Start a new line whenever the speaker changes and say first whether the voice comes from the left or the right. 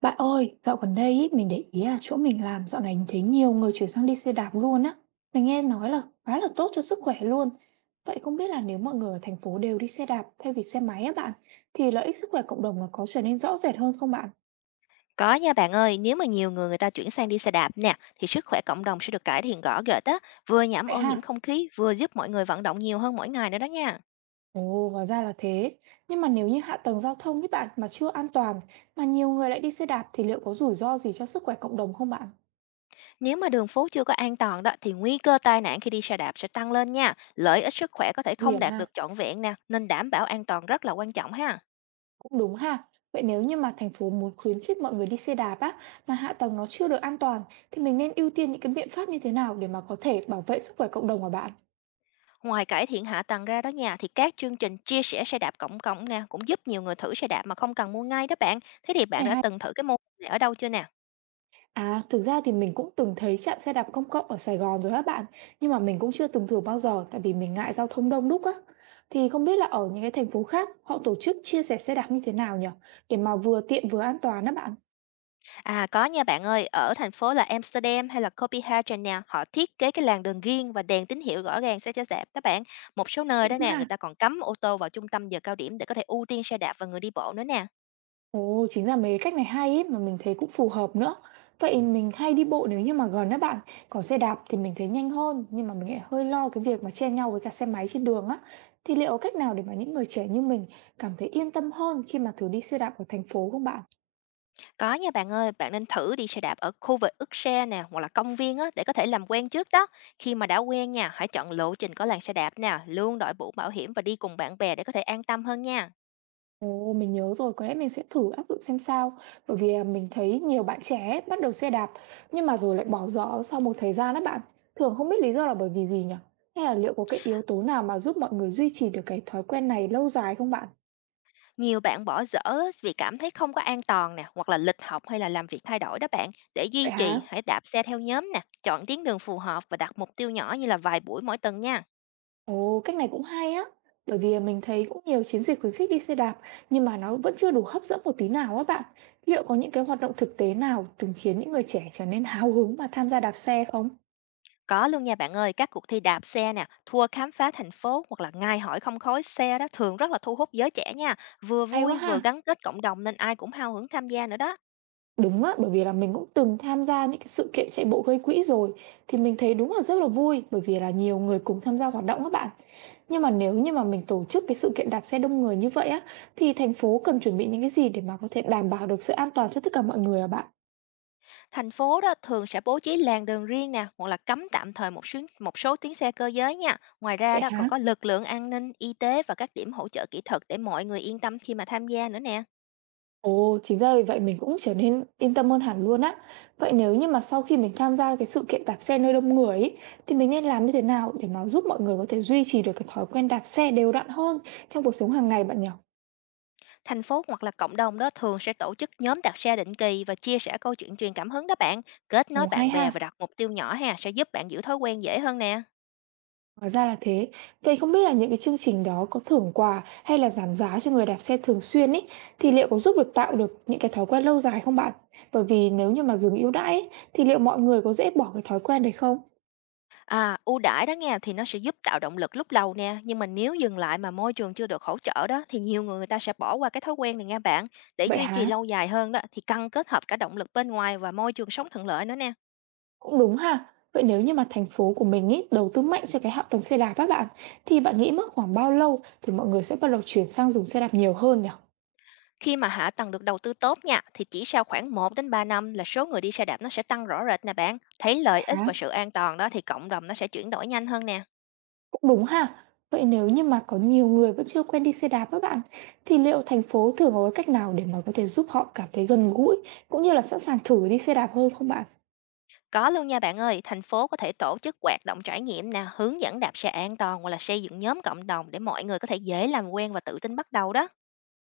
right: Bạn ơi, dạo gần đây ý, mình để ý là chỗ mình làm dạo này thấy nhiều người chuyển sang đi xe đạp luôn á. Mình nghe nói là khá là tốt cho sức khỏe luôn. Vậy không biết là nếu mọi người ở thành phố đều đi xe đạp thay vì xe máy á bạn, thì lợi ích sức khỏe cộng đồng là có trở nên rõ rệt hơn không bạn?
left: Có nha bạn ơi, nếu mà nhiều người người ta chuyển sang đi xe đạp nè, thì sức khỏe cộng đồng sẽ được cải thiện rõ rệt á, vừa giảm
right: Vậy
left: ô nhiễm
right: ha?
left: không khí, vừa giúp mọi người vận động nhiều hơn mỗi ngày nữa đó nha.
right: Ồ, hóa ra là thế. Nhưng mà nếu như hạ tầng giao thông với bạn mà chưa an toàn, mà nhiều người lại đi xe đạp thì liệu có rủi ro gì cho sức khỏe cộng đồng không bạn?
left: Nếu mà đường phố chưa có an toàn đó, thì nguy cơ tai nạn khi đi xe đạp sẽ tăng lên nha. Lợi ích sức khỏe có thể
right: Nguy
left: không
right: hiểm
left: đạt
right: ha.
left: được trọn vẹn nè, nên đảm bảo an toàn rất là quan trọng ha.
right: Cũng đúng ha. Vậy nếu như mà thành phố muốn khuyến khích mọi người đi xe đạp á, mà hạ tầng nó chưa được an toàn, thì mình nên ưu tiên những cái biện pháp như thế nào để mà có thể bảo vệ sức khỏe cộng đồng của bạn?
left: Ngoài cải thiện hạ tầng ra đó nha, thì các chương trình chia sẻ xe đạp cộng cộng nè, cũng giúp nhiều người thử xe đạp mà không cần mua ngay đó bạn. Thế thì bạn
right: Này
left: đã
right: hay.
left: từng thử cái mô hình này ở đâu chưa nè?
right: À, thực ra thì mình cũng từng thấy trạm xe đạp công cộng ở Sài Gòn rồi các bạn, nhưng mà mình cũng chưa từng thử bao giờ tại vì mình ngại giao thông đông đúc á. Thì không biết là ở những cái thành phố khác họ tổ chức chia sẻ xe đạp như thế nào nhỉ? Để mà vừa tiện vừa an toàn đó bạn.
left: À, có nha bạn ơi, ở thành phố là Amsterdam hay là Copenhagen nè, họ thiết kế cái làn đường riêng và đèn tín hiệu rõ ràng sẽ cho dạp các bạn. Một số nơi
right: Tiện
left: đó
right: quá
left: nè,
right: ha.
left: người ta còn cấm ô tô vào trung tâm giờ cao điểm để có thể ưu tiên xe đạp và người đi bộ nữa nè.
right: Ồ, chính là mấy cái cách này hay ấy, mà mình thấy cũng phù hợp nữa. Vậy mình hay đi bộ nếu như mà gần á bạn, còn xe đạp thì mình thấy nhanh hơn, nhưng mà mình lại hơi lo cái việc mà chen nhau với cả xe máy trên đường á. Thì liệu có cách nào để mà những người trẻ như mình cảm thấy yên tâm hơn khi mà thử đi xe đạp ở thành phố không bạn?
left: Có nha bạn ơi, bạn nên thử đi xe đạp ở khu vực ức xe nè, hoặc là công viên á, để có thể làm quen trước đó. Khi mà đã quen nha, hãy chọn lộ trình có làn xe đạp nè, luôn đội mũ bảo hiểm và đi cùng bạn bè để có thể an tâm hơn nha.
right: Ồ, mình nhớ rồi, có lẽ mình sẽ thử áp dụng xem sao. Bởi vì mình thấy nhiều bạn trẻ ấy, bắt đầu xe đạp, nhưng mà rồi lại bỏ dở sau một thời gian đó bạn. Thường không biết lý do là bởi vì gì nhỉ? Hay là liệu có cái yếu tố nào mà giúp mọi người duy trì được cái thói quen này lâu dài không bạn?
left: Nhiều bạn bỏ dở vì cảm thấy không có an toàn nè, hoặc là lịch học hay là làm việc thay đổi đó bạn. Để
right: Vậy
left: duy
right: hả?
left: trì, hãy đạp xe theo nhóm nè, chọn tuyến đường phù hợp và đặt mục tiêu nhỏ như là vài buổi mỗi tuần nha.
right: Ồ, cách này cũng hay á. Bởi vì mình thấy cũng nhiều chiến dịch khuyến khích đi xe đạp nhưng mà nó vẫn chưa đủ hấp dẫn một tí nào á bạn. Liệu có những cái hoạt động thực tế nào từng khiến những người trẻ trở nên háo hứng và tham gia đạp xe không?
left: Có luôn nha bạn ơi, các cuộc thi đạp xe nè, thua khám phá thành phố hoặc là ngày hỏi không khói xe đó thường rất là thu hút giới trẻ nha. Vừa
right: Hay quá
left: vui
right: ha.
left: vừa gắn kết cộng đồng nên ai cũng hào hứng tham gia nữa đó.
right: Đúng á, bởi vì là mình cũng từng tham gia những cái sự kiện chạy bộ gây quỹ rồi thì mình thấy đúng là rất là vui bởi vì là nhiều người cùng tham gia hoạt động các bạn. Nhưng mà nếu như mà mình tổ chức cái sự kiện đạp xe đông người như vậy á thì thành phố cần chuẩn bị những cái gì để mà có thể đảm bảo được sự an toàn cho tất cả mọi người à bạn?
left: Thành phố đó thường sẽ bố trí làn đường riêng nè, hoặc là cấm tạm thời một số tuyến xe cơ giới nha. Ngoài ra
right: Vậy
left: đó còn
right: hả?
left: có lực lượng an ninh, y tế và các điểm hỗ trợ kỹ thuật để mọi người yên tâm khi mà tham gia nữa nè.
right: Ồ, chính ra vì vậy mình cũng trở nên yên tâm hơn hẳn luôn á. Vậy nếu như mà sau khi mình tham gia cái sự kiện đạp xe nơi đông người ấy, thì mình nên làm như thế nào để mà giúp mọi người có thể duy trì được cái thói quen đạp xe đều đặn hơn trong cuộc sống hàng ngày bạn nhỉ?
left: Thành phố hoặc là cộng đồng đó thường sẽ tổ chức nhóm đạp xe định kỳ và chia sẻ câu chuyện truyền cảm hứng đó bạn, kết nối
right: Ồ, hay
left: bạn bè và
right: ha.
left: đặt mục tiêu nhỏ ha, sẽ giúp bạn giữ thói quen dễ hơn nè.
right: Hóa ra là thế. Vậy không biết là những cái chương trình đó có thưởng quà hay là giảm giá cho người đạp xe thường xuyên ấy thì liệu có giúp được tạo được những cái thói quen lâu dài không bạn? Bởi vì nếu như mà dừng ưu đãi ấy, thì liệu mọi người có dễ bỏ cái thói quen đấy không?
left: À, ưu đãi đó nghe thì nó sẽ giúp tạo động lực lúc đầu nè, nhưng mà nếu dừng lại mà môi trường chưa được hỗ trợ đó thì nhiều người người ta sẽ bỏ qua cái thói quen này nha bạn. Để
right: Vậy
left: duy trì
right: hả?
left: lâu dài hơn đó thì cần kết hợp cả động lực bên ngoài và môi trường sống thuận lợi nữa nè.
right: Cũng đúng ha. Vậy nếu như mà thành phố của mình ấy đầu tư mạnh cho cái hạ tầng xe đạp các bạn, thì bạn nghĩ mất khoảng bao lâu thì mọi người sẽ bắt đầu chuyển sang dùng xe đạp nhiều hơn nhỉ?
left: Khi mà hạ tầng được đầu tư tốt nha thì chỉ sau khoảng 1 đến 3 năm là số người đi xe đạp nó sẽ tăng rõ rệt nè bạn. Thấy lợi ích
right: Hả?
left: và sự an toàn đó thì cộng đồng nó sẽ chuyển đổi nhanh hơn nè.
right: Cũng đúng ha. Vậy nếu như mà có nhiều người vẫn chưa quen đi xe đạp các bạn, thì liệu thành phố thường có cái cách nào để mà có thể giúp họ cảm thấy gần gũi cũng như là sẵn sàng thử đi xe đạp hơn không bạn?
left: Có luôn nha bạn ơi, thành phố có thể tổ chức hoạt động trải nghiệm nè, hướng dẫn đạp xe an toàn hoặc là xây dựng nhóm cộng đồng để mọi người có thể dễ làm quen và tự tin bắt đầu đó.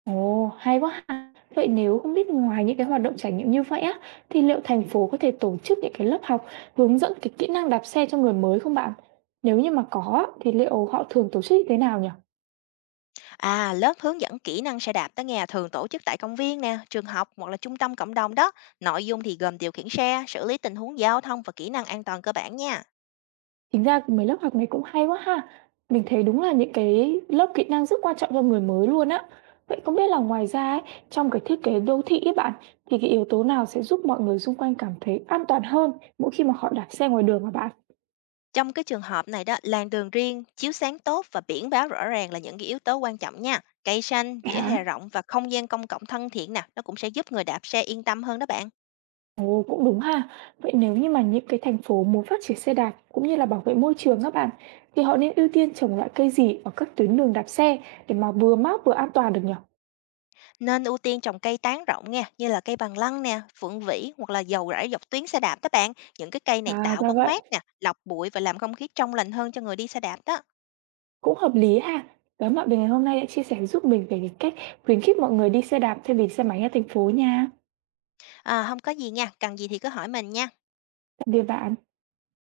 right: Ồ, hay quá ha! Vậy nếu không biết ngoài những cái hoạt động trải nghiệm như vậy á, thì liệu thành phố có thể tổ chức những cái lớp học hướng dẫn cái kỹ năng đạp xe cho người mới không bạn? Nếu như mà có á, thì liệu họ thường tổ chức như thế nào nhỉ?
left: À, lớp hướng dẫn kỹ năng xe đạp đó nghe thường tổ chức tại công viên nè, trường học hoặc là trung tâm cộng đồng đó. Nội dung thì gồm điều khiển xe, xử lý tình huống giao thông và kỹ năng an toàn cơ bản nha.
right: Chính ra mấy lớp học này cũng hay quá ha! Mình thấy đúng là những cái lớp kỹ năng rất quan trọng cho người mới luôn á. Vậy không biết là ngoài ra ấy, trong cái thiết kế đô thị ấy bạn, thì cái yếu tố nào sẽ giúp mọi người xung quanh cảm thấy an toàn hơn mỗi khi mà họ đạp xe ngoài đường hả bạn?
left: Trong cái trường hợp này đó, làn đường riêng, chiếu sáng tốt và biển báo rõ ràng là những cái yếu tố quan trọng nha. Cây xanh, vỉa
right: Hả?
left: hè rộng và không gian công cộng thân thiện nè, nó cũng sẽ giúp người đạp xe yên tâm hơn đó bạn.
right: Ồ, cũng đúng ha. Vậy nếu như mà những cái thành phố muốn phát triển xe đạp cũng như là bảo vệ môi trường các bạn, thì họ nên ưu tiên trồng loại cây gì ở các tuyến đường đạp xe để mà vừa mát vừa an toàn được nhỉ?
left: Nên ưu tiên trồng cây tán rộng nha, như là cây bằng lăng nè, phượng vĩ hoặc là dầu rải dọc tuyến xe đạp các bạn. Những cái cây này
right: À,
left: tạo
right: ra
left: bóng
right: vậy.
left: mát nè, lọc bụi và làm không khí trong lành hơn cho người đi xe đạp đó.
right: Cũng hợp lý ha. Cảm ơn bạn vì ngày hôm nay đã chia sẻ giúp mình về cái cách khuyến khích mọi người đi xe đạp thay vì xe máy ở thành phố nha.
left: À, không có gì nha, cần gì thì cứ hỏi mình nha.
right: Tạm biệt bạn.